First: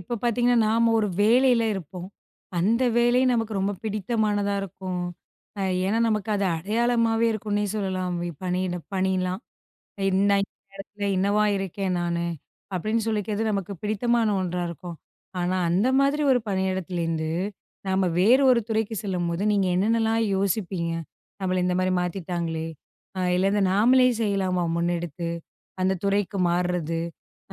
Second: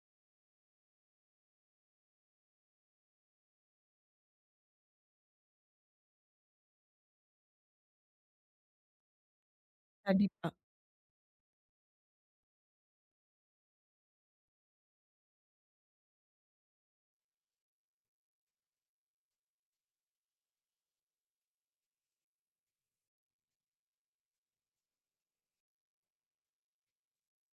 இப்ப பார்த்தீங்கன்னா, நாம ஒரு வேலையில இருப்போம். அந்த வேலை நமக்கு ரொம்ப பிடித்தமானதா இருக்கும். ஏன்னா, நமக்கு அது அடையாளமாவே இருக்குன்னே சொல்லலாம். பணியிட பணிலாம். இன்ன கண்டிப்பா. இடத்துல இன்னவா இருக்கேன் நானு, அப்படின்னு சொல்லிக்கிறது நமக்கு பிடித்தமான ஒன்றா இருக்கும். ஆனா, அந்த மாதிரி ஒரு பணியிடத்திலேருந்து, நாம வேறு ஒரு துறைக்கு செல்லும்போது, நீங்க என்னென்னலாம் யோசிப்பீங்க? நம்மள இந்த மாரி மாத்திட்டாங்களே! இல்ல இந்த நாமளே செய்யலாமா முன்னெடுத்து, அந்த துறைக்கு மாறுறது,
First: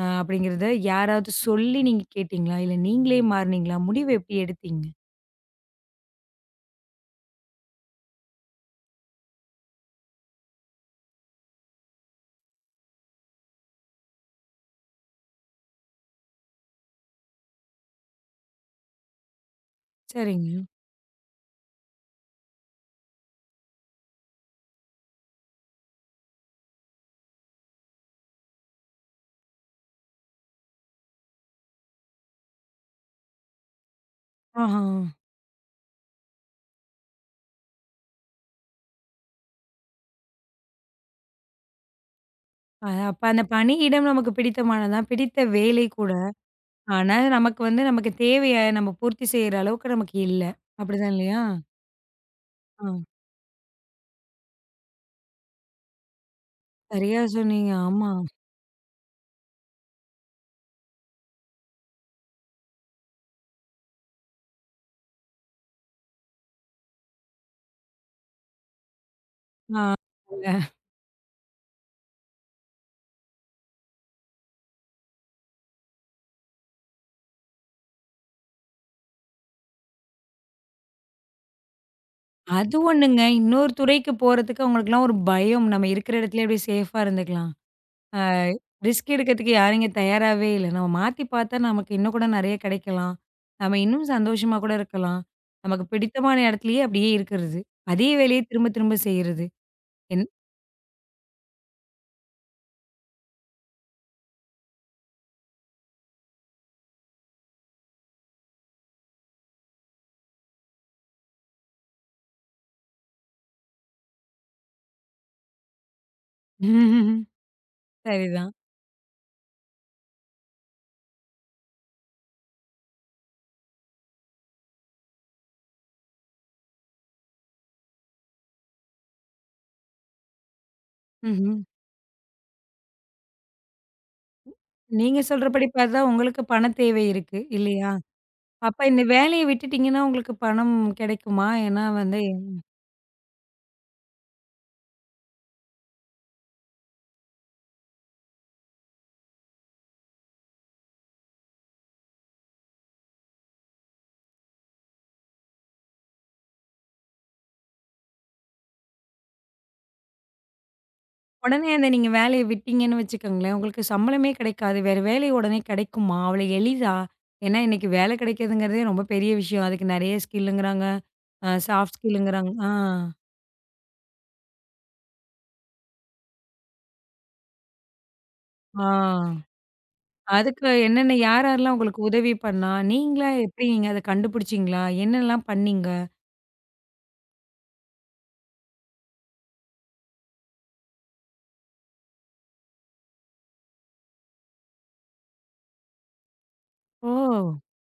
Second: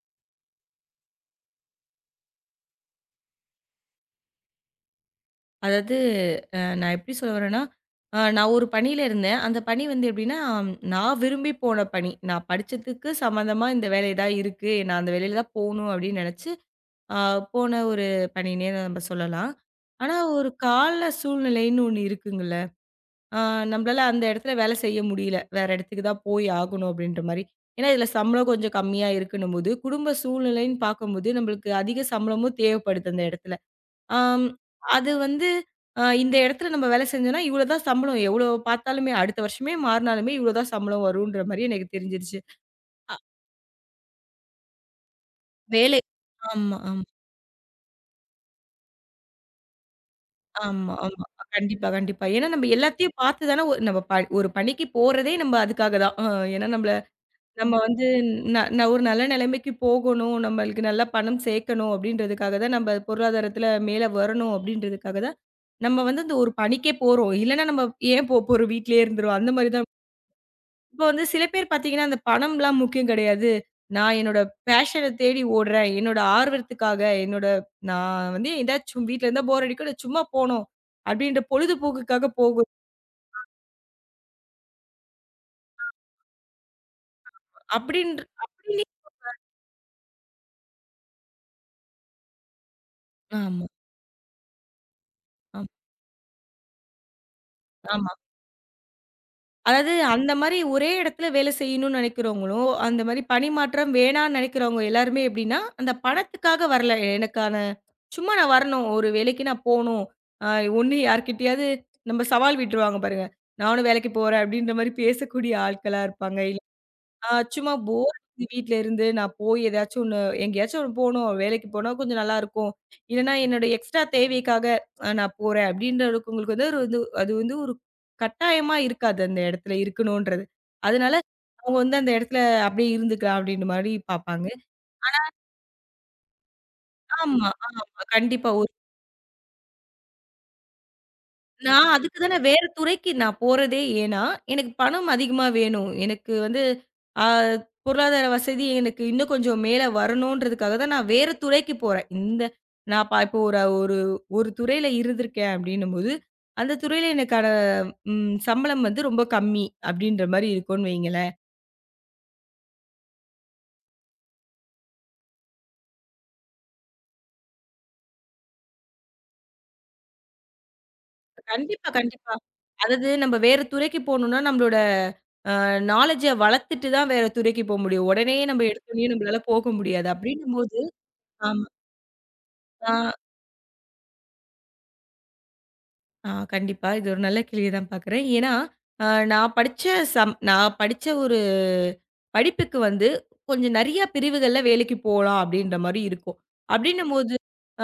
அப்படிங்கிறத யாராவது சொல்லி நீங்க கேட்டீங்களா? இல்ல நீங்களே மாறுனீங்களா? முடிவு எப்படி எடுத்தீங்க? அதாவது நான் எப்படி சொல்ல வரேன்னா, நான் ஒரு பணியில இருந்தேன். அந்த பணி வந்து எப்படின்னா, நான் விரும்பி போன பணி. நான் படிச்சதுக்கு சம்மந்தமா இந்த வேலை தான் இருக்கு. நான் அந்த வேலையில தான் போணும் அப்படின்னு நெனச்சு, அ போன ஒரு பணின்னே நம்ம சொல்லலாம். ஆனா, ஒரு சரிங்க. கால சூழ்நிலைன்னு ஒண்ணு இருக்குங்கல்ல. அ நம்மளால அந்த இடத்துல வேலை செய்ய முடியல. வேற இடத்துக்கு தான் போய் ஆகணும் அப்படின்ற மாரி. ஏன்னா, இதுல சம்பளம் கொஞ்சம் கம்மியா இருக்குன்னும்போது, குடும்ப சூழ்நிலைன்னு பார்க்கும்போது, நம்மளுக்கு அதிக சம்பளமும் தேவைப்படுது அந்த இடத்துல. ஆம். ஆஹா. அது வந்து இந்த இடத்துல நம்ம வேலை செஞ்சோம்னா, இவ்வளோ தான் சம்பளம். எவ்வளோ பார்த்தாலுமே அடுத்த வருஷமே மாறுனாலுமே இவ்வளோ தான் சம்பளம் வரும்ன்ற மாரி எனக்கு தெரிஞ்சிருச்சு. அப்ப அந்த பணியிடம் நமக்கு பிடித்தமானது தான். பிடித்த வேலை வேலை. கூட. ஆமா, ஆமா, ஆனா, நமக்கு வந்து நமக்கு தேவைய நம்ம பூர்த்தி செய்ற அளவுக்கு நமக்கு இல்ல. ஆமா, அப்படிதான் ஆமா. இல்லையா? கண்டிப்பா, கண்டிப்பா. ஏன்னா நம்ம ஆ, எல்லாத்தையும் பார்த்து தானே ஒ நம்ம ப ஒரு பணிக்கு போறதே நம்ம அதுக்காக தான். ஏன்னா நம்மள சரியா சொன்னீங்க. நம்ம வந்து ஆமா. ந ந ஒரு நல்ல நிலைமைக்கு போகணும், நம்மளுக்கு நல்லா பணம் சேர்க்கணும் அப்படின்றதுக்காக தான் நம்ம பொருளாதாரத்தில மேல வரணும் அப்படின்றதுக்காக தான், நம்ம வந்து அந்த ஒரு பணிக்கே போறோம். இல்லன்னா நம்ம ஏன் போறோம் வீட்லயே இருந்துருவோம். அந்த மாரி ஆ, தான் இப்போ வந்து சில பேர் பார்த்தீங்கன்னா, அந்த பணம்லாம் முக்கியம் கிடையாது. நான் என்னோட பேஷன தேடி ஓடுறேன். என்னோட ஆர்வத்துக்காக, என்னோட நான் வந்து ஏதாச்சும் வீட்ல இருந்தா போர் அடிக்கும். நான் சும்மா போணும். அப்படின்ற பொழுதுபோக்குக்காக போகும். அது ஒண்ணுங்க. இன்னொரு துறைக்கு போறதுக்கு அவங்களுக்கெல்லாம் ஒரு பயம். நம்ம இருக்கிற இடத்துலயே அப்படியே சேஃபா இருந்துக்கலாம். ஆ, அப்படின்னு ரிஸ்க் எடுக்கிறதுக்கு யாரும் இங்க தயாராவே இல்ல. நம்ம மாத்தி பார்த்தா நமக்கு இன்னும் கூட நெறைய கிடைக்கலாம். ஆமா, நம்ம இன்னும் சந்தோஷமா கூட இருக்கலாம். ஆமா, நமக்கு பிடித்தமான இடத்துலயே அப்படியே இருக்கிறது. அதே ஆமா. வேலைய திரும்ப திரும்ப செய்றது. அதாவது என் அந்த மாரி ஒரே இடத்துல வேலை செய்யணும்னு நினைக்கிறவங்களும், அந்த மாரி பணிமாற்றம் வேணான்னு நினைக்கிறவங்க எல்லாருமே எப்படின்னா, அந்த பணத்துக்காக வரல. எனக்கான சும்மா நான் வரணும். ஒரு வேலைக்கு நான் போணும். அ ஒண்ணு யார்கிட்டயாவது நம்ம சவால் விட்டுருவாங்க பாருங்க. நானும் வேலைக்கு போறேன் அப்படின்ற மாரி பேசக்கூடிய ஆட்களா இருப்பாங்க. இல்ல சும்மா போர் சரிதான். வீட்ல இருந்து நான் போய் ஏதாச்சும் ஒண்ணு எங்கேயாச்சும் ஒண்ணு போணும். வேலைக்கு போனா கொஞ்சம் நல்லாருக்கும். இல்லன்னா என்னோட எக்ஸ்ட்ரா தேவைக்காக நான் போறேன் அப்படின்றவங்களுக்கு வந்து ஒரு வந்து அது வந்து ஒரு கட்டாயமா இருக்காது. அந்த இடத்துல இருக்கணுன்றது. அதனால ம்ஹ்ம். அவங்க வந்து அந்த இடத்துல அப்படியே இருந்துக்கலாம் அப்படின்ற மாரி பார்ப்பாங்க. நீங்க சொல்றபடி பார்த்தா உங்களுக்கு பணத் தேவை இருக்கு ஆமா, ஆமா. இல்லையா? கண்டிப்பா. அப்ப இந்த வேலைய விட்டுட்டீங்கன்னா, உங்களுக்கு பணம் கிடைக்குமா? ஏன்னா நான் அதுக்கு வந்து தானே வேற துறைக்கு நான் போறதே ஏன்னா, எனக்கு பணம் அதிகமா வேணும். எனக்கு வந்து அ பொருளாதார வசதி எனக்கு இன்னும் கொஞ்சம் மேல வரணுன்றதுக்காக தான் நான் வேற துறைக்கு போறேன். இந்த நான் ப இப்போ ஒரு ஒரு ஒரு துறையில இருந்திருக்கேன் அப்படின்னும்போது, அந்த துறையில எனக்கான சம்பளம் வந்து ரொம்ப கம்மி அப்படின்ற மாரி இருக்கும்னு வைங்களேன். உடனே அந்த நீங்க வேலைய விட்டீங்கன்னு வச்சுக்கோங்களேன், உங்களுக்கு சம்பளமே கிடைக்காது. வேற வேலை உடனே கிடைக்குமா? அவ்வளோ எளிதா? ஏன்னா இன்னைக்கு வேலை கிடைக்கிறதுங்கிறதே ரொம்ப பெரிய விஷயம். அதுக்கு நெறைய ஸ்கில்லுங்கிறாங்க. கண்டிப்பா, சாஃப்ட் கண்டிப்பா. ஸ்கில்லுங்கிறாங்க. ஆ, அதாவது நம்ம வேற துறைக்கு போணும்னா, நம்மளோட நாலேட்ஜ வளர்த்துட்டு தான் வேற துறைக்கு போ முடியும். உடனே நம்ம ஆ. எடுத்தோனயே நம்மளால போக முடியாது. அதுக்கு அப்படின்னும்போது என்னென்ன யார் ஆமா. யாரெல்லாம் உங்களுக்கு உதவி பண்ணா? ஆ. நீங்க அத கண்டுபிடிச்சீங்களா? என்னலாம் பண்ணீங்க? ஆ கண்டிப்பா. இது ஒரு நல்ல கேள்விய தான் பார்க்குறேன். ஏன்னா, அ நான் படிச்ச நான் படிச்ச ஒரு படிப்புக்கு வந்து கொஞ்சம் நெறைய பிரிவுகள்ல வேலைக்கு போலாம் அப்டின்ற மாரி இருக்கும். ஓ! அப்டின்னும்போது,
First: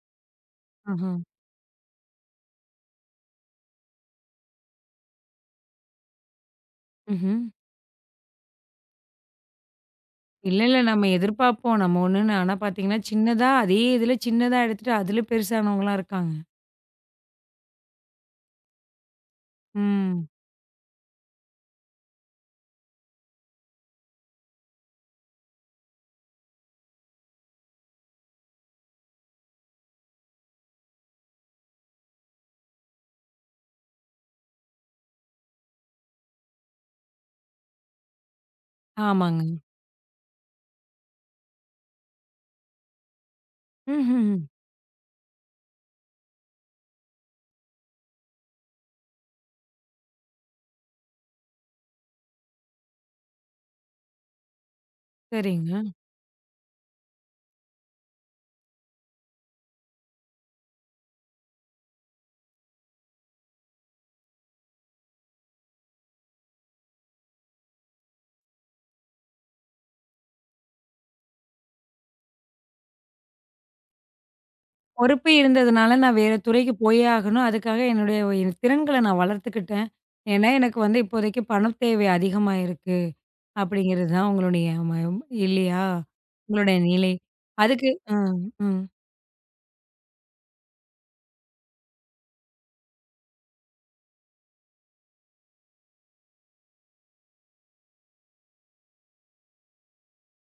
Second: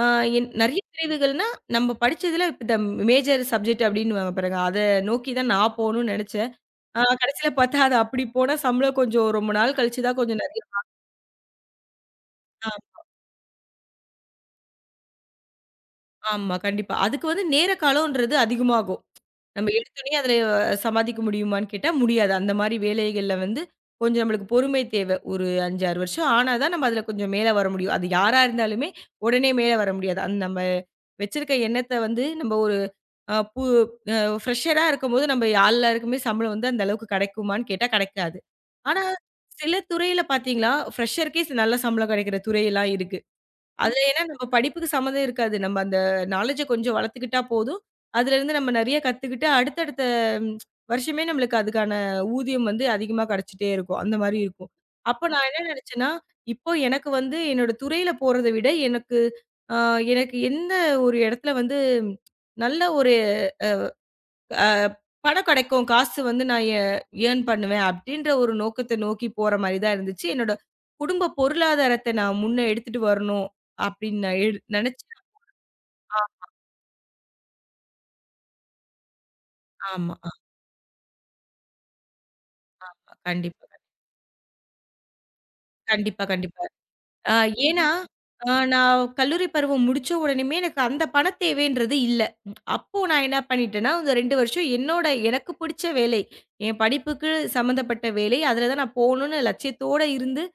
அ நெறைய ஆஹ. பிரிவுகள்னா, நம்ம படிச்சதுல இப்ப இந்த மேஜர் சப்ஜெக்ட் அப்டின்னுவாங்க பாருங்க. அத நோக்கி தான் நான் போணும்னு நெனச்சேன். ஆ ம்ஹ்ம். கடைசில பார்த்தா அது அப்டி போனா சம்பளம் கொஞ்சம் ரொம்ப நாள் கழிச்சு தான் கொஞ்சம் இல்ல, நெறைய இல்ல. நம்ம எதிர்பார்ப்போம். நம்ம ஒண்ணுன்னு ஆனா ஆ பார்த்தீங்கன்னா, சின்னதா அதே இதில சின்னதா எடுத்துட்டு, அதில பெருசானவங்கலாம் இருக்காங்க. ஆமா கண்டிப்பா. அதுக்கு வந்து நேர காலம்ன்றது அதிகமாகும். நம்ம எடுத்தோனயே ம். அதுல சம்பாதிக்க முடியுமான்னு கேட்டா முடியாது. அந்த மாரி வேலைகள்ல வந்து கொஞ்சம் நம்மளுக்கு பொறுமை தேவை. ஒரு 5, 6 வருஷம் ஆனா தான் நம்ம அதுல கொஞ்சம் மேல வர முடியும். அது யாரா இருந்தாலுமே உடனே மேல வர முடியாது. அந்த நம்ம வச்சிருக்க எண்ணத்த வந்து நம்ம ஒரு அ பு அ ஃப்ரெஷரா இருக்கும்போது நம்ம எல்லாருக்குமே சம்பளம் வந்து அந்த அளவுக்கு கிடைக்குமான்னு கேட்டா கிடைக்காது. ஆனா ஆமாங்க. சில துறையில பார்த்தீங்களா, ஃப்ரெஷருக்கே நல்ல சம்பளம் கிடைக்கிற துறையெல்லாம் இருக்கு. அதுல ஏன்னா ம்ஹ்ஹ்ம். நம்ம படிப்புக்கு சம்மந்தம் இருக்காது. நம்ம அந்த நாலேட்ஜ கொஞ்சம் வளர்த்துக்கிட்டா போதும். அதுலருந்து நம்ம நெறைய கத்துக்கிட்டு, அடுத்தடுத்த ம், வருஷமே நம்மளுக்கு அதுக்கான ஊதியம் வந்து அதிகமா கிடைச்சுட்டே இருக்கும். அந்த மாரி இருக்கும். அப்ப நான் என்ன சரிங்க. நெனச்சேன்னா, இப்போ எனக்கு வந்து என்னோட துறையில போறத விட எனக்கு அ எனக்கு எந்த ஒரு இடத்துல வந்து நல்ல ஒரு அ பணம் கிடைக்கும். காசு வந்து நான் ஏர்ன் பண்ணுவேன் அப்டின்ற ஒரு நோக்கத்த நோக்கி போற மாரி தான் இருந்துச்சு. என்னோட குடும்ப பொருளாதாரத்த நான் முன்ன எடுத்துட்டு வரணும் அப்டின்னு நான் நெனச்சேன். பொறுப்பு இருந்ததுனால நான் ஆ வேற துறைக்கு போயே ஆகணும். அதுக்காக என் திறன்கள நான் வளர்த்துக்கிட்டேன். ஆமா. ஏன்னா, எனக்கு வந்து இப்போதைக்கு பணத் தேவை அதிகமா இருக்கு. ஆ கண்டிப்பா, அப்படிங்கிறது தான் உங்களுடைய மயம் இல்லையா? கண்டிப்பா, கண்டிப்பா. உங்களுடைய நிலை. ஆ ஏன்னா, அதுக்கு அ, ம். நான் கல்லூரி பருவம் முடிச்ச உடனேயுமே எனக்கு அந்த பணத் தேவைன்றது இல்ல. அப்போ நான் என்ன பண்ணிட்டேன்னா, அந்த 2 வருஷம் என்னோட எனக்கு பிடிச்ச வேலை, என் படிப்புக்கு சம்மந்தப்பட்ட வேலை, அதில தான் நான் போணும்னு லட்சியத்தோட இருந்து,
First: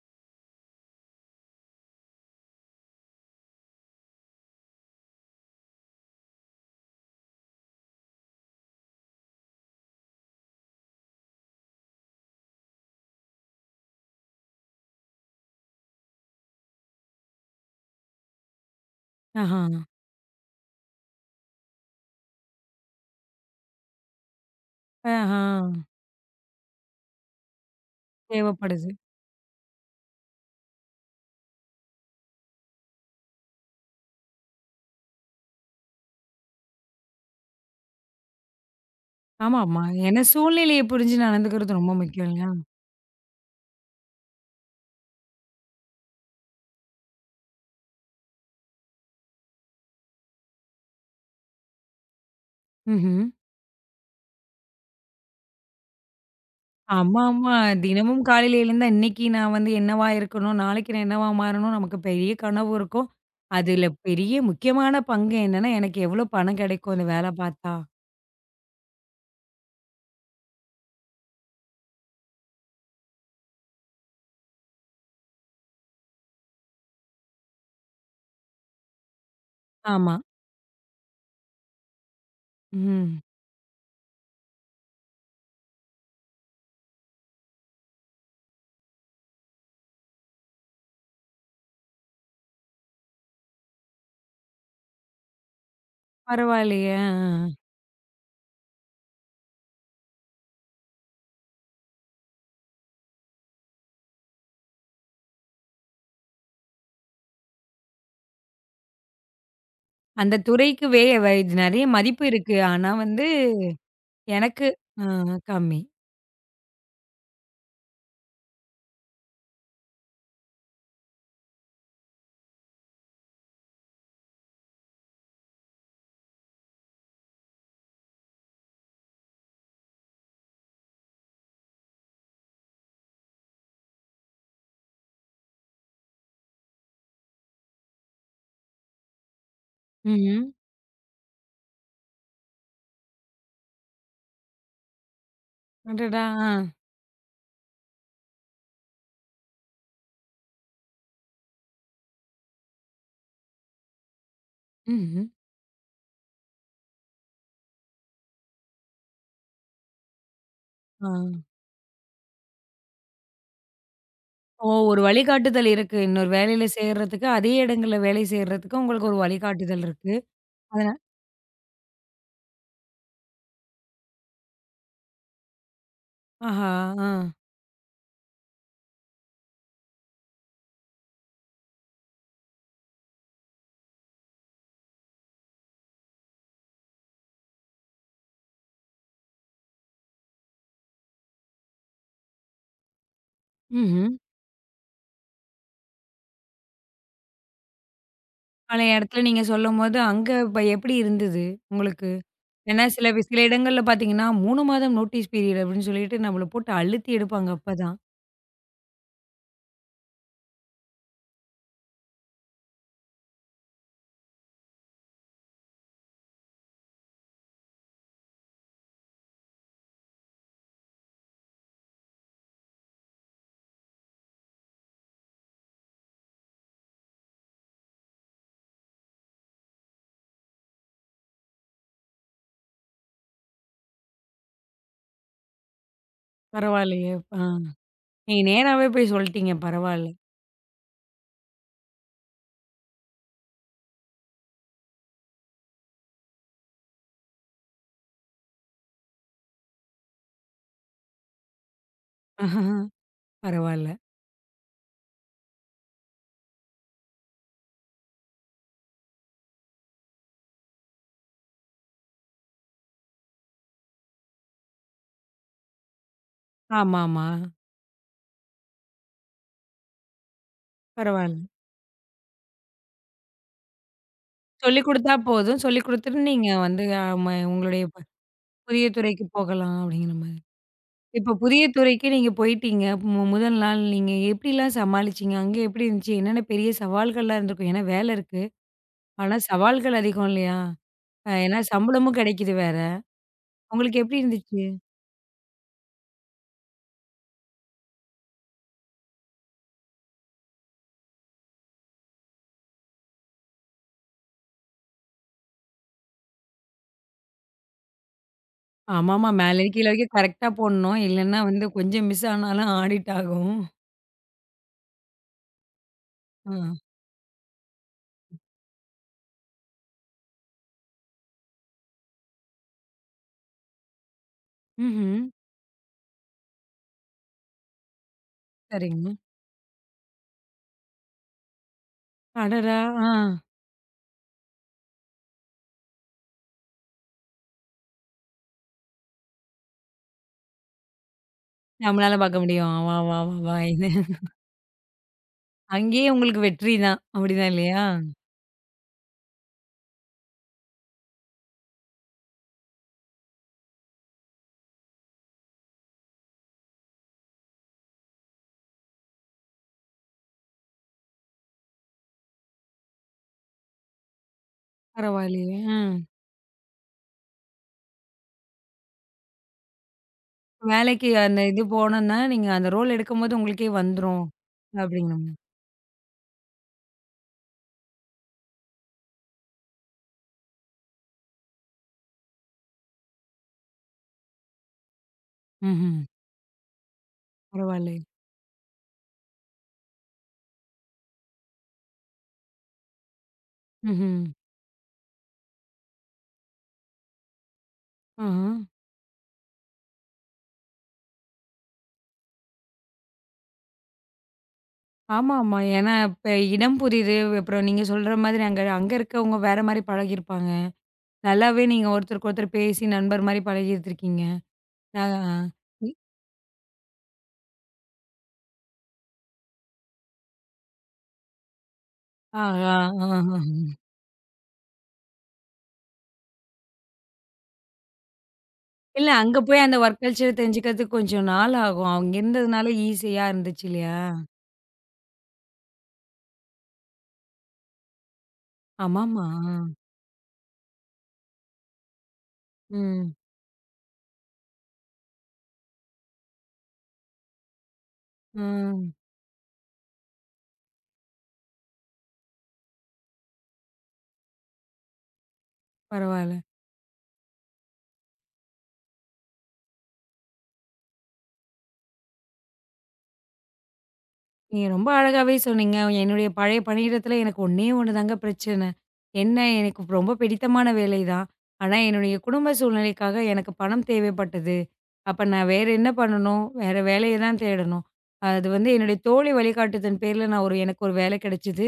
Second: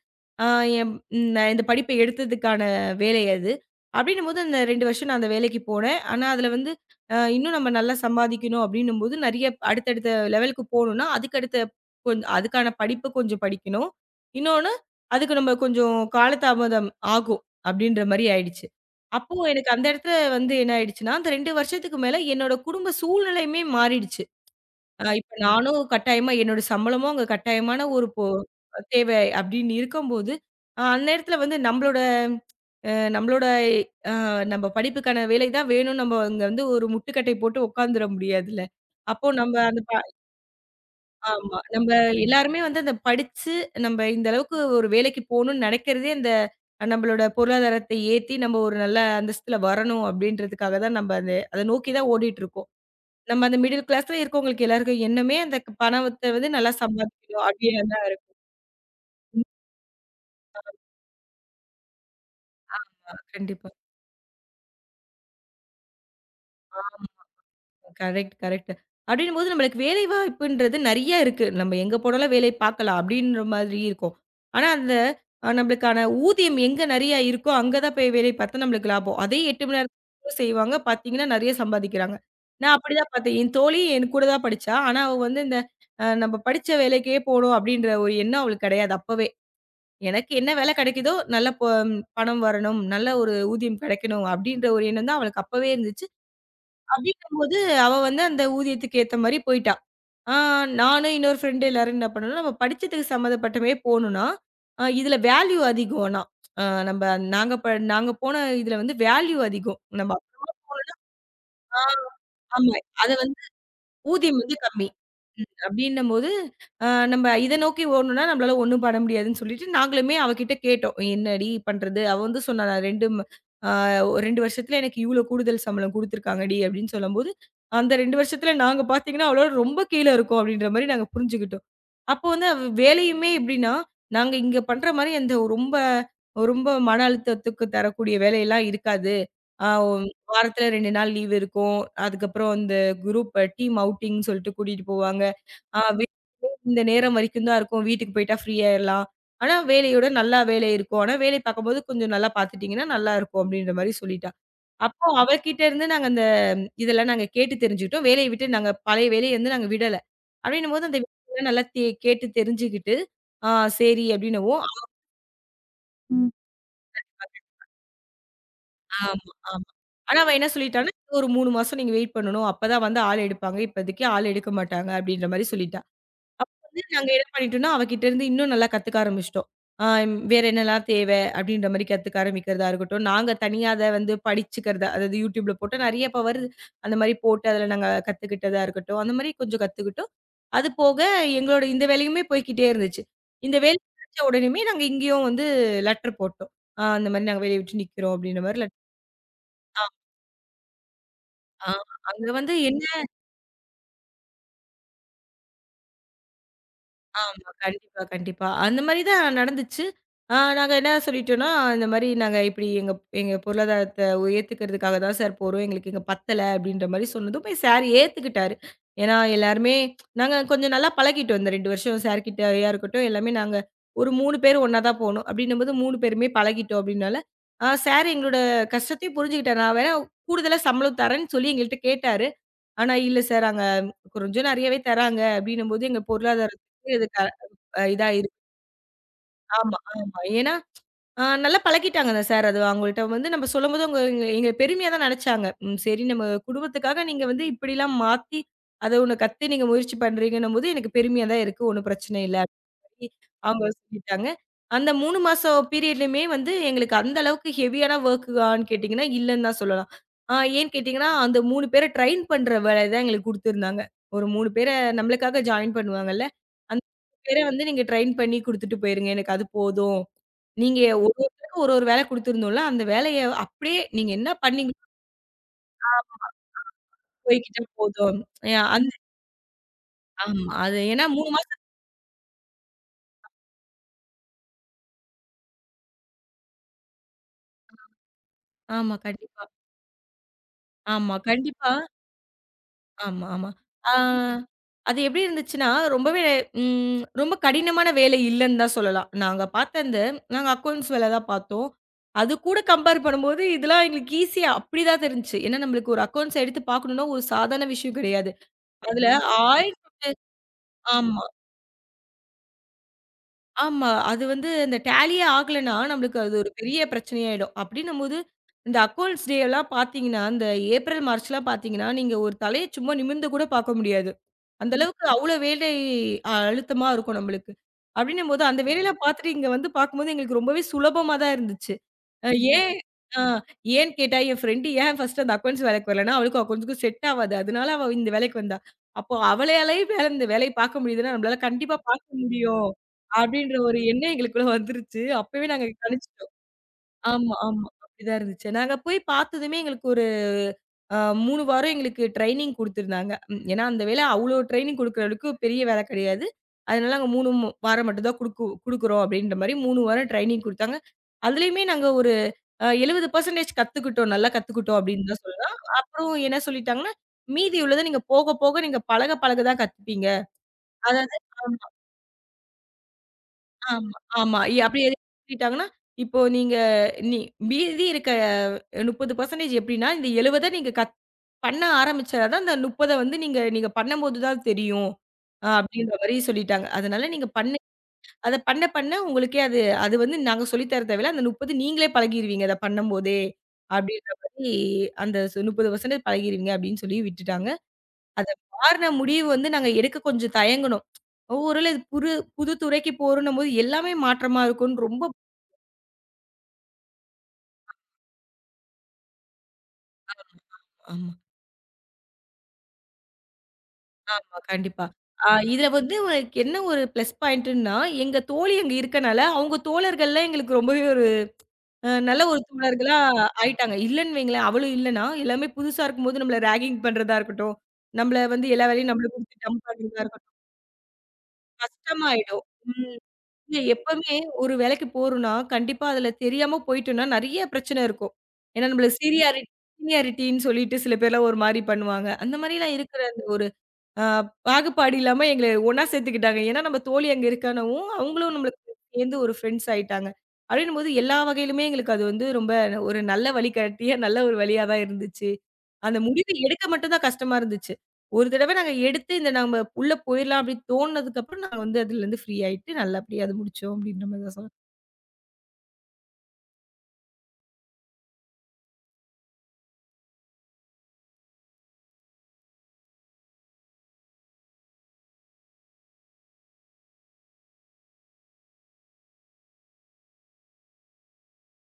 அ என் ம், நான் இந்த படிப்பை எடுத்ததுக்கான வேலை அது. அப்படின்னும்போது அந்த 2 வருஷம் நான் அந்த வேலைக்கு போனேன். ஆனா, அதில வந்து இன்னும் நம்ம நல்லா சம்பாதிக்கணும் அப்படின்னும்போது, நெறைய அடுத்தடுத்த லெவலுக்கு போணும்னா, அதுக்கடுத்த அதுக்கான படிப்பு கொஞ்சம் படிக்கணும். இன்னொன்னு அதுக்கு நம்ம கொஞ்சம் காலதாமதம் ஆகும் அப்படின்ற மாரி ஆயிடுச்சு. அப்போ ஆஹா. எனக்கு அந்த இடத்துல வந்து என்ன ஆயிடுச்சுன்னா, அந்த 2 வருஷத்துக்கு மேல என்னோட குடும்ப சூழ்நிலையுமே மாறிடுச்சு. இப்ப ஆஹா. நானும் கட்டாயமா என்னோட சம்பளமும் அங்க கட்டாயமான ஒரு தேவைப்படுது. தேவை அப்படின்னு இருக்கும்போது, அந்த இடத்துல வந்து நம்மளோட அ நம்மளோட அ நம்ம படிப்புக்கான வேலை தான் வேணும். நம்ம அங்க வந்து ஒரு முட்டுக்கட்டை போட்டு உட்காந்துர முடியாதுல்ல. அப்போ நம்ம அந்த ஆமாமா. ஏன்னா சூழ்நிலைய புரிஞ்சு ஆமா. நடந்துக்கிறது நம்ப ரொம்ப முக்கியம் இல்லையா? எல்லாருமே வந்து அந்த படிச்சு, நம்ப இந்த அளவுக்கு ஒரு வேலைக்கு போணும்னு நெனைக்கிறதே, இந்த நம்பளோட பொருளாதாரத்தை ஏத்தி, நம்ம ஒரு நல்ல அந்தஸ்துல வரணும் அப்டின்றதுக்காக தான் நம்ப அந்த அத நோக்கி தான் ஓடிட்டுருக்கோம். ம்ஹ்ம். நம்ம அந்த மிடில் கிளாஸ்ல இருக்கவங்களுக்கு எல்லாருக்கும் எண்ணமே, அந்த பணத்த வந்து நல்லா சம்பாதிக்கணும் ஆமாமா. அப்டின்னு தான். தினமும் காலையில எழுந்தா, இன்னைக்கு நான் வந்து என்னவா இருக்கணும்? நாளைக்கு நான் என்னவா மாறணும்? நமக்கு பெரிய கனவு இருக்கும். கண்டிப்பா. அதுல பெரிய முக்கியமான பங்கு என்னன்னா, எனக்கு எவ்ளோ பணம் கிடைக்கும் ஆ. இந்த வேல பார்த்தா? Correct, correct. அப்படின்னும்போது நம்மளுக்கு வேலைவாய்ப்புன்றது நெறைய இருக்கு. நம்ம எங்க போனாலும் வேலை பார்க்கலாம் அப்படின்ற மாதிரி இருக்கும். ஆனா, அந்த நம்மளுக்கான ஊதியம் எங்க நெறைய இருக்கோ, அங்க தான் போய் வேலை பார்த்தா நம்மளுக்கு லாபம். அதே 8 மணி ஆமா. நேரம் செய்வாங்க. பார்த்தீங்கன்னா, நெறைய சம்பாதிக்கிறாங்க. நான் அப்படிதான் ம். பார்த்தேன். என் தோழி என் கூட தான் படிச்சா. ஆனா, அவ வந்து இந்த நம்ம படிச்ச வேலைக்கே போணும் அப்படின்ற ஒரு எண்ணம் அவளுக்கு கிடையாது அப்பவே. எனக்கு என்ன வேலை கிடைக்குதோ, நல்ல பணம் வரணும், நல்ல ஒரு ஊதியம் கிடைக்கணும் அப்படின்ற ஒரு எண்ணம் தான் அவளுக்கு அப்பவே இருந்துச்சு. பரவாயில்லையே! அ, அ, அப்படிங்கும்போது, அ. அவ வந்து அந்த ஊதியத்துக்கு ஏத்த மாரி போயிட்டா. ஆ நானு இன்னொரு ஃப்ரெண்டு எல்லாரும் என்ன பண்ணோம்னா, நம்ம படிச்சதுக்கு சம்மந்தப்பட்டமே போணும்னா, இதுல வேல்யூ அதிகம் ஆனா. அ நம்ப நாங்க நாங்க போன இதுல வந்து வேல்யூ அதிகம். நம்ம அந்த துறைக்கு வே வை ஆ நெறைய மதிப்பு இருக்கு. ஆமா. ஆனா அத வந்து ஊதியம் வந்து எனக்கு கம்மி. அ ம். கம்மி. அப்டின்னம்போது, அ நம்ம இத நோக்கி ஓடணும்னா நம்மளால ஒண்ணும் பண்ண முடியாதுன்னு சொல்லிட்டு, நாங்களுமே அவகிட்ட கேட்டோம். "என்னடி பண்றது?" அவ வந்து சொன்னா, "நான் 2 ம அ 2 வருஷத்துல எனக்கு இவ்ளோ கூடுதல் சம்பளம் குடுத்துருக்காங்கடி" அப்டின்னு சொல்லும்போது, அந்த 2 வருஷத்துல நாங்க பார்த்தீங்கன்னா, அவளோட ரொம்ப கீழ இருக்கோம் அப்டின்ற மாரி நாங்க புரிஞ்சுக்கிட்டோம். அப்போ வந்து அவ வேலையுமே எப்டின்னா, நாங்க இங்க பண்ற மாரி அந்த ரொம்ப ரொம்ப மன அழுத்தத்துக்கு தரக்கூடிய வேலையெல்லாம் இருக்காது. அ ம்ஹ்ம். வாரத்துல 2 நாள் லீவ் இருக்கும். அதுக்கப்புறம் இந்த குரூப் டீம் அவுட்டிங்ன்னு சொல்லிட்டு கூட்டிட்டு போவாங்க. ஆ வேலை அடடா! ஆ. இந்த நேரம் வரைக்கும் தான் இருக்கும். வீட்டுக்கு போயிட்டா ஃப்ரீ ஆயிரலாம். ஆனா வேலையோட நல்லா வேலை இருக்கும். ஆனா வேலை பார்க்கும்போது கொஞ்சம் நல்லா பார்த்துட்டீங்கன்னா நல்லாருக்கும் அப்டின்ற மாரி சொல்லிட்டா. அப்போ ம்ஹ்ம். அவகிட்ட இருந்து நாங்க அந்த இதெல்லாம் நாங்க கேட்டு தெரிஞ்சுக்கிட்டோம். வேலைய விட்டு நாங்க பழைய வேலைய வந்து நாங்க விடல. அப்டின்னும்போது அந்த ஆ. விஷயம்லாம் நல்லா கேட்டு தெரிஞ்சுகிட்டு, ஆ சரி அப்டின்னவும் ஓ! ஒரு வழிகாட்டுதல் இருக்கு. இன்னொரு வேலையில சேர்றதுக்கு, அதே இடங்கள்ல வேலை செய்றதுக்கு உங்களுக்கு ஒரு ஆமா, ஆமா. வழிகாட்டுதல் இருக்கு. ஆனா அவ என்ன சொல்லிட்டான்னா, அதனா ஒரு 3 மாசம் நீங்க வெயிட் பண்ணணும். அப்பதான் வந்து ஆள் எடுப்பாங்க. இப்போதைக்கு ஆள் எடுக்க மாட்டாங்க அப்டின்ற மாரி சொல்லிட்டா. ஆஹா! வந்து ஆ. நாங்க என்ன பண்ணிட்டோம்னா, அவகிட்ட இருந்து இன்னும் நல்லா கத்துக்க ஆரம்பிச்சுட்டோம். ஆ வேற என்னலாம் தேவை அப்படின்ற மாரி கத்துக்க ஆரம்பிக்கிறதா இருக்கட்டும். நாங்க தனியா அத வந்து படிச்சுக்கிறதா அதாவது YouTubeல போட்டு நெறைய இப்ப வருது. அந்த மாரி போட்டு அதுல நாங்க கத்துக்கிட்டதா இருக்கட்டும். அந்த மாரி கொஞ்சம் கத்துக்கிட்டோம். அது போக எங்களோட இந்த வேலையுமே போய்க்கிட்டே இருந்துச்சு. இந்த வேலை ம்ஹ்ம். கிடைச்ச உடனேயுமே நாங்க இங்கேயும் வந்து லெட்டர் போட்டோம். ஆ அந்த மாரி நாங்க வேலைய விட்டு நிக்கிறோம் அப்படின்ற மாரி லெட் பழைய இடத்துல நீங்க ஆ சொல்லும்போது, அங்க இப்ப எப்படி இருந்தது ஆ உங்களுக்கு? அங்க வந்து ஏன்னா சில இடங்கள்ல பார்த்தீங்கன்னா, 3 மாதம் நோட்டீஸ் பீரியட் அப்படின்னு சொல்லிட்டு நம்மள போட்டு அழுத்தி எடுப்பாங்க ஆமா. அப்பதான். கண்டிப்பா, கண்டிப்பா. அந்த மாரி தான் நடந்துச்சு. ஆ நாங்க என்ன சொல்லிட்டோம்னா, இந்த மாரி நாங்க இப்டி எங்க எங்க பொருளாதாரத்த உயர்த்திக்கிறதுக்காக தான் சார் போறோம். எங்களுக்கு இங்க பத்தல அப்டின்ற மாரி சொன்னதும் போய் சார் ஏத்துக்கிட்டாரு. ஏன்னா எல்லாருமே நாங்க கொஞ்சம் நல்லா பழகிட்டோம். இந்த 2 வருஷம் சார் கிட்டயா இருக்கட்டும், எல்லாமே நாங்க ஒரு 3 பேர் ஒண்ணா தான் போனோம். அப்டின்னும்போது 3 பேருமே பழகிட்டோம் அப்டின்னால, ஆ சார் எங்களோட கஷ்டத்தையும் புரிஞ்சுக்கிட்டாரு. நான் வேணா கூடுதலா சம்பளம் தரேன்னு சொல்லி எங்கள்ட்ட கேட்டாரு. ஆனா, "இல்ல சார் அங்க கொஞ்சம் நெறையவே தராங்க." அப்படின்னும்போது எங்க பொருளாதாரத்துக்கு இது பரவாயில்லையே! க ஆ, அ இதா இருக்கு. நீங்க நேராவே போய் சொல்ட்டீங்க. ஆமா, பரவால்ல. ஆமா. ஏன்னா, நல்லா பழக்கிட்டாங்க தான் சார். அது அவங்கள்ட்ட வந்து நம்ம சொல்லும்போது அவங்க எங்க எங்கள பெருமையா தான் நெனச்சாங்க. ம் சரி நம்ம குடும்பத்துக்காக நீங்க வந்து இப்படிலாம் மாத்தி, அத ஒண்ணு கத்து நீங்க முயற்சி பண்றீங்கன்னும்போது எனக்கு பெருமையா தான் இருக்கு. ஒண்ணும் பிரச்சனை பரவால்ல. இல்ல. சொல்லி அவங்க சொல்லிட்டாங்க. அந்த 3 மாசம் பீரியட்லயுமே வந்து எங்களுக்கு அந்த அளவுக்கு ஹெவியான வொர்க்கான்னு கேட்டீங்கன்னா, இல்லன்னு தான் சொல்லலாம். ஆ ஏன்னு கேட்டீங்கன்னா, அந்த 3 பேர ட்ரெயின் பண்ற வேலைய தான் எங்களுக்கு குடுத்திருந்தாங்க. ஒரு 3 பேர நம்மளுக்காக ஜாயின் பண்ணுவாங்கல்ல. அந்த 3 ஆமாமா. பேர வந்து நீங்க ட்ரெயின் பண்ணி குடுத்துட்டு போயிருங்க. எனக்கு அது போதும். நீங்க ஒரு பரவால்ல. ஒருத்தருக்கும் ஒரு ஒரு வேல குடுத்திருந்தோம்ல, அந்த வேலைய அப்படியே நீங்க என்ன பண்ணீங்களோ சொல்லிக் குடுத்தா போதும். சொல்லிக் குடுத்துட்டு நீங்க வந்து ம போய்க்கிட்டா உங்களுடைய ப போதும். அ புதிய அந்த துறைக்கு போகலாம் அப்படிங்கிற மாரி. ஆமா. அது ஏன்னா 3 இப்ப மாசம் புதிய துறைக்கு நீங்க போயிட்டீங்க. முதல் நாள் நீங்க எப்படிலாம் சமாளிச்சீங்க? அங்க எப்படி இருந்துச்சு? என்னென்ன பெரிய சவால்கள்லாம் இருந்திருக்கும்? ஏன்னா வேலை இருக்கு. ஆமா ஆனா, கண்டிப்பா. சவால்கள் அதிகம் இல்லையா? ஆமா ஏன்னா கண்டிப்பா. சம்பளமும் கிடைக்குது வேற. ஆமா, ஆமா. ஆ உங்களுக்கு எப்படி இருந்துச்சு? அது எப்படி இருந்துச்சுன்னா, ரொம்பவே ரொம்ப கடினமான வேலை இல்லன்னு தான் சொல்லலாம். நாங்க பார்த்த அந்த நாங்க அக்கவுண்ட்ஸ் வேல தான் பார்த்தோம். அது கூட கம்பேர் பண்ணும்போது, இதெல்லாம் எங்களுக்கு ஈஸியா அப்படிதான் தெரிஞ்சுச்சு. ஏன்னா, நம்மளுக்கு ஒரு அக்கவுண்ட்ஸ் எடுத்து பார்க்கணும்னா, ஒரு சாதாரண விஷயம் கிடையாது. அதுல ஆமாமா. மேலேருந்து ஆயிர கீழ வரைக்கும் கரெக்ட்டா போடணும். ஆமா. இல்லன்னா வந்து கொஞ்சம் மிஸ் ஆனாலும் ஆடிட் ஆகும். ஆமா. அது வந்து அந்த டேலியே ஆகலன்னா, நம்மளுக்கு அது ஒரு ஆ. பெரிய பிரச்சனையாயிடும். அப்படின்னும்போது, இந்த அக்கவுண்ட்ஸ் டே எல்லாம் பார்த்தீங்கன்னா, அந்த ஏப்ரல், மார்ச்லாம் பார்த்தீங்கன்னா, நீங்க ஒரு தலைய சும்மா நிமிர்ந்து கூட பார்க்க முடியாது. அந்த அளவுக்கு ம்ஹ்ம். அவ்வளோ வேலை அழுத்தமா இருக்கும் நம்மளுக்கு. அப்படின்னும்போது, அந்த வேலையெல்லாம் சரிங்க. பார்த்துட்டு இங்க வந்து பார்க்கும்போது எங்களுக்கு ரொம்பவே சுலபமா தான் இருந்துச்சு. அ ம். ஏன் அடடா! ஆ. ஆ ஏன்னு கேட்டா, என் ஃப்ரெண்டு ஏன் ஃபர்ஸ்ட் அந்த அக்கவுண்ட்ஸ் வேலைக்கு வரலன்னா, அவளுக்கும் அக்கவுண்ட்ஸ்க்கும் செட் ஆவாது. அதனால அவ இந்த வேலைக்கு வந்தா. அப்போ அவளாலயும் வேற இந்த வேலைய பார்க்க முடியுதுன்னா, நம்மளால கண்டிப்பா நம்மளால பார்க்க பார்க்க முடியும். முடியும். வா, வா, வா, வா அப்படின்ற ஒரு இது. எண்ணம் எங்களுக்குள்ள வந்துருச்சு. அப்பவே நாங்க அங்கேயே கணிச்சுட்டோம். உங்களுக்கு வெற்றி தான். ஆமா, அப்படிதான் ஆமா. இல்லையா? அப்படிதான் இருந்துச்சு. நாங்க போய் பார்த்ததுமே எங்களுக்கு ஒரு அ 3 வாரம் எங்களுக்கு ட்ரெய்னிங் குடுத்துருந்தாங்க. ம். ஏன்னா அந்த வேலை அவ்ளோ ட்ரெய்னிங் குடுக்குற அளவுக்கு பெரிய வேலை கிடையாது. அதனால நாங்க 3 மு வாரம் மட்டும் தான் குடுக்குறோம் அப்படின்ற மாரி 3 வாரம் ட்ரெய்னிங் குடுத்தாங்க. அதுலயுமே நாங்க ஒரு 70% கத்துக்கிட்டோம். நல்லா கத்துக்கிட்டோம் அப்படின்னு தான் சொல்லலாம். பரவாயில்லையே. ம். அப்புறம் என்ன சொல்லிட்டாங்கன்னா, "மீதி உள்ளத நீங்க போக, போக நீங்க பழக, பழக தான் கத்துப்பீங்க." வேலைக்கு அதாவது அந்த இது போனோம்னா, நீங்க அந்த ரோல் எடுக்கும்போது உங்களுக்கே ஆமா, வந்துரும். ஆமா. அப்படி எது அப்படிங்கிற மாரி. பண்ணிட்டாங்கன்னா, இப்போ நீங்க நீ மீதி இருக்க 30% எப்படின்னா, இந்த 70 நீங்க பண்ண ஆரம்பிச்சா தான், அந்த 30 வந்து நீங்க நீங்க பண்ணும்போது தான் தெரியும். அ ம். அப்படின்ற ம்ஹ்ம். மாரி சொல்லிட்டாங்க. அதனால நீங்க பண்ணு பரவாயில்லை. அத பண்ண பண்ண உங்களுக்கே அது அது வந்து நாங்க சொல்லி தர தேவையில்ல. அந்த 30 நீங்களே பழகிருவீங்க. அத பண்ணும்போதே, அப்படின்ற ம்ஹ்ம். மாரி அந்த 30% பழகிருவீங்க அப்படின்னு சொல்லி விட்டுட்டாங்க. அத ஆஹா. மாறுன முடிவு வந்து நாங்க எடுக்க கொஞ்சம் தயங்குனோம். ஒருவேள இது புரு புது துறைக்கு போறோன்னும்போது எல்லாமே மாற்றமா இருக்கும்ன்னு ரொம்ப ஆமாமா. ஏன்னா, இப்ப இடம் புரியுது. அப்புறம் நீங்க சொல்ற மாதிரி அங்க அங்க இருக்கவங்க வேற மாரி பழகியிருப்பாங்க. ஆமா. நல்லாவே நீங்க ஒருத்தருக்கு ஒருத்தர் பேசி நண்பர் மாரி பழகியிருந்திருக்கீங்க. ஆமா கண்டிப்பா. ஆ, ஆ இதுல வந்து எனக்கு என்ன ஒரு ப்ளஸ் பாயிண்ட்டுன்னா, எங்க தோழி அங்க இருக்கனால, அவங்க தோழர்கள்லாம் எங்களுக்கு ரொம்பவே ஒரு நல்ல ஒரு ஆ, ஆ, தோழர்களா ஆ, ஆயிட்டாங்க. ஆ. இல்லன்னு வைங்களேன், அவளும் இல்லன்னா, எல்லாமே புதுசா இருக்கும்போது நம்மள ராகிங் பண்றதா இருக்கட்டும், நம்மள வந்து எல்லா வேலையும் நம்மள இல்ல அங்க குடுத்து போய் டம்ப் அந்த ஒர்க் பண்றதா இருக்கட்டும், கல்ச்சர் தெரிஞ்சுக்கிறதுக்கு கொஞ்சம் நாள் ஆகும். அங்க கஷ்டமாயிடும். இருந்ததுனால ம். ஈஸியா இல்ல இருந்துச்சு இல்லையா? எப்பவுமே ஒரு வேலைக்கு போறோம்னா, கண்டிப்பா அதுல தெரியாம போயிட்டோம்னா, நெறைய பிரச்சனை இருக்கும். ஏன்னா நம்மளுக்கு ஆமாமா. சீனியாரிட்டின்னு சொல்லிட்டு சில பேர்லாம் ஒரு மாரி பண்ணுவாங்க. அந்த மாரிலாம் இருக்கிற ம், அந்த ஒரு ஆ பாகுபாடு இல்லாம எங்கள ஒண்ணா சேர்த்துக்கிட்டாங்க. ஏன்னா, நம்ம தோழி அங்க இருக்கானவும், அவங்களும் நம்மளுக்கு ம். சேர்ந்து ஒரு ஃப்ரெண்ட்ஸ் ஆயிட்டாங்க. அப்படின்னும்போது எல்லா வகையிலுமே எங்களுக்கு அது வந்து ரொம்ப ஒரு நல்ல வழிகாட்டியா, நல்ல ஒரு வழியா தான் இருந்துச்சு. அந்த முடிவு பரவால்ல. எடுக்க மட்டும் தான் கஷ்டமா இருந்துச்சு. ஒரு தடவ நாங்க எடுத்து இந்த நம்ம உள்ள போயிரலாம் அப்படின்னு தோணுனதுக்கப்புறம், நாங்க வந்து அதுலருந்து ஃப்ரீ ஆயிட்டு நல்லபடியா அது முடிச்சோம் அப்படின்ற மாரி தான் சொல்லணும். நீங்க ரொம்ப அழகாவே சொன்னீங்க. என்னுடைய பழைய பணியிடத்துல எனக்கு ஒண்ணே ஒண்ணு தாங்க பிரச்சனை. என்ன எனக்கு ரொம்ப பிடித்தமான வேலை தான். ஆனா என்னுடைய குடும்ப சூழ்நிலைக்காக எனக்கு பணம் தேவைப்பட்டது. அப்ப நான் வேற என்ன பண்ணணும்? வேற வேலைய தான் தேடணும். அது வந்து என்னுடைய தோழி வழிகாட்டுதன் பேர்ல நான் ஒரு எனக்கு ஒரு வேலை கிடைச்சது.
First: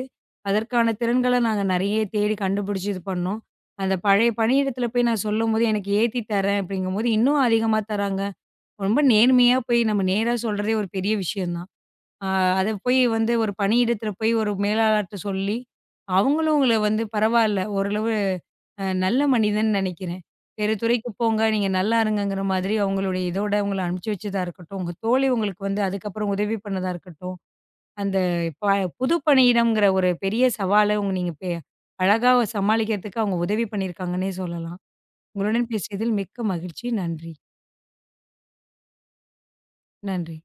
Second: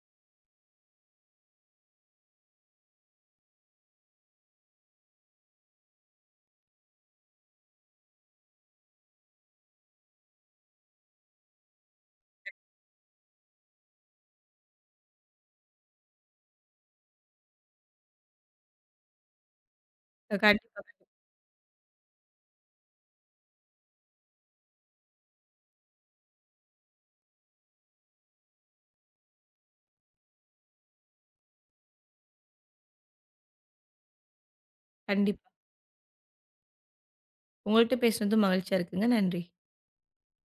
அதற்கான திறன்கள நாங்க நெறைய தேடி கண்டுபிடிச்சு இது பண்ணோம். அந்த பழைய பணியிடத்துல போய் நான் சொல்லும்போது, "எனக்கு ஏத்தி தரேன்" அப்படிங்கும்போது, இன்னும் அதிகமா தராங்க. ரொம்ப நேர்மையா போய் நம்ம நேரா சொல்றதே ஒரு பெரிய விஷயம் தான். ஆ, அத போய் வந்து ஒரு பணியிடத்துல போய் ஒரு மேலாளர்ட்ட சொல்லி, அவங்களும் உங்கள வந்து பரவால்ல, ஓரளவு நல்ல மனிதன்னு நெனைக்கிறேன். வேறு கண்டிப்பா, துறைக்கு போங்க, நீங்க நல்லா இருங்கங்கிற மாதிரி அவங்களுடைய இதோட உங்கள அனுப்பிச்சு வச்சதா இருக்கட்டும், உங்க தோழி உங்களுக்கு வந்து அதுக்கப்புறம் உதவி பண்ணதா இருக்கட்டும், அந்த ப புது பணியிடம்ங்கிற ஒரு பெரிய சவால நீங்க அழகா சமாளிக்கிறதுக்கு அவங்க உதவி பண்ணியிருக்காங்கன்னே சொல்லலாம். கண்டிப்பா. உங்களுடன் பேசியதில் மிக்க மகிழ்ச்சி. நன்றி. உங்கள்ட்ட பேசுனது மகிழ்ச்சியா இருக்குங்க. நன்றி. நன்றி.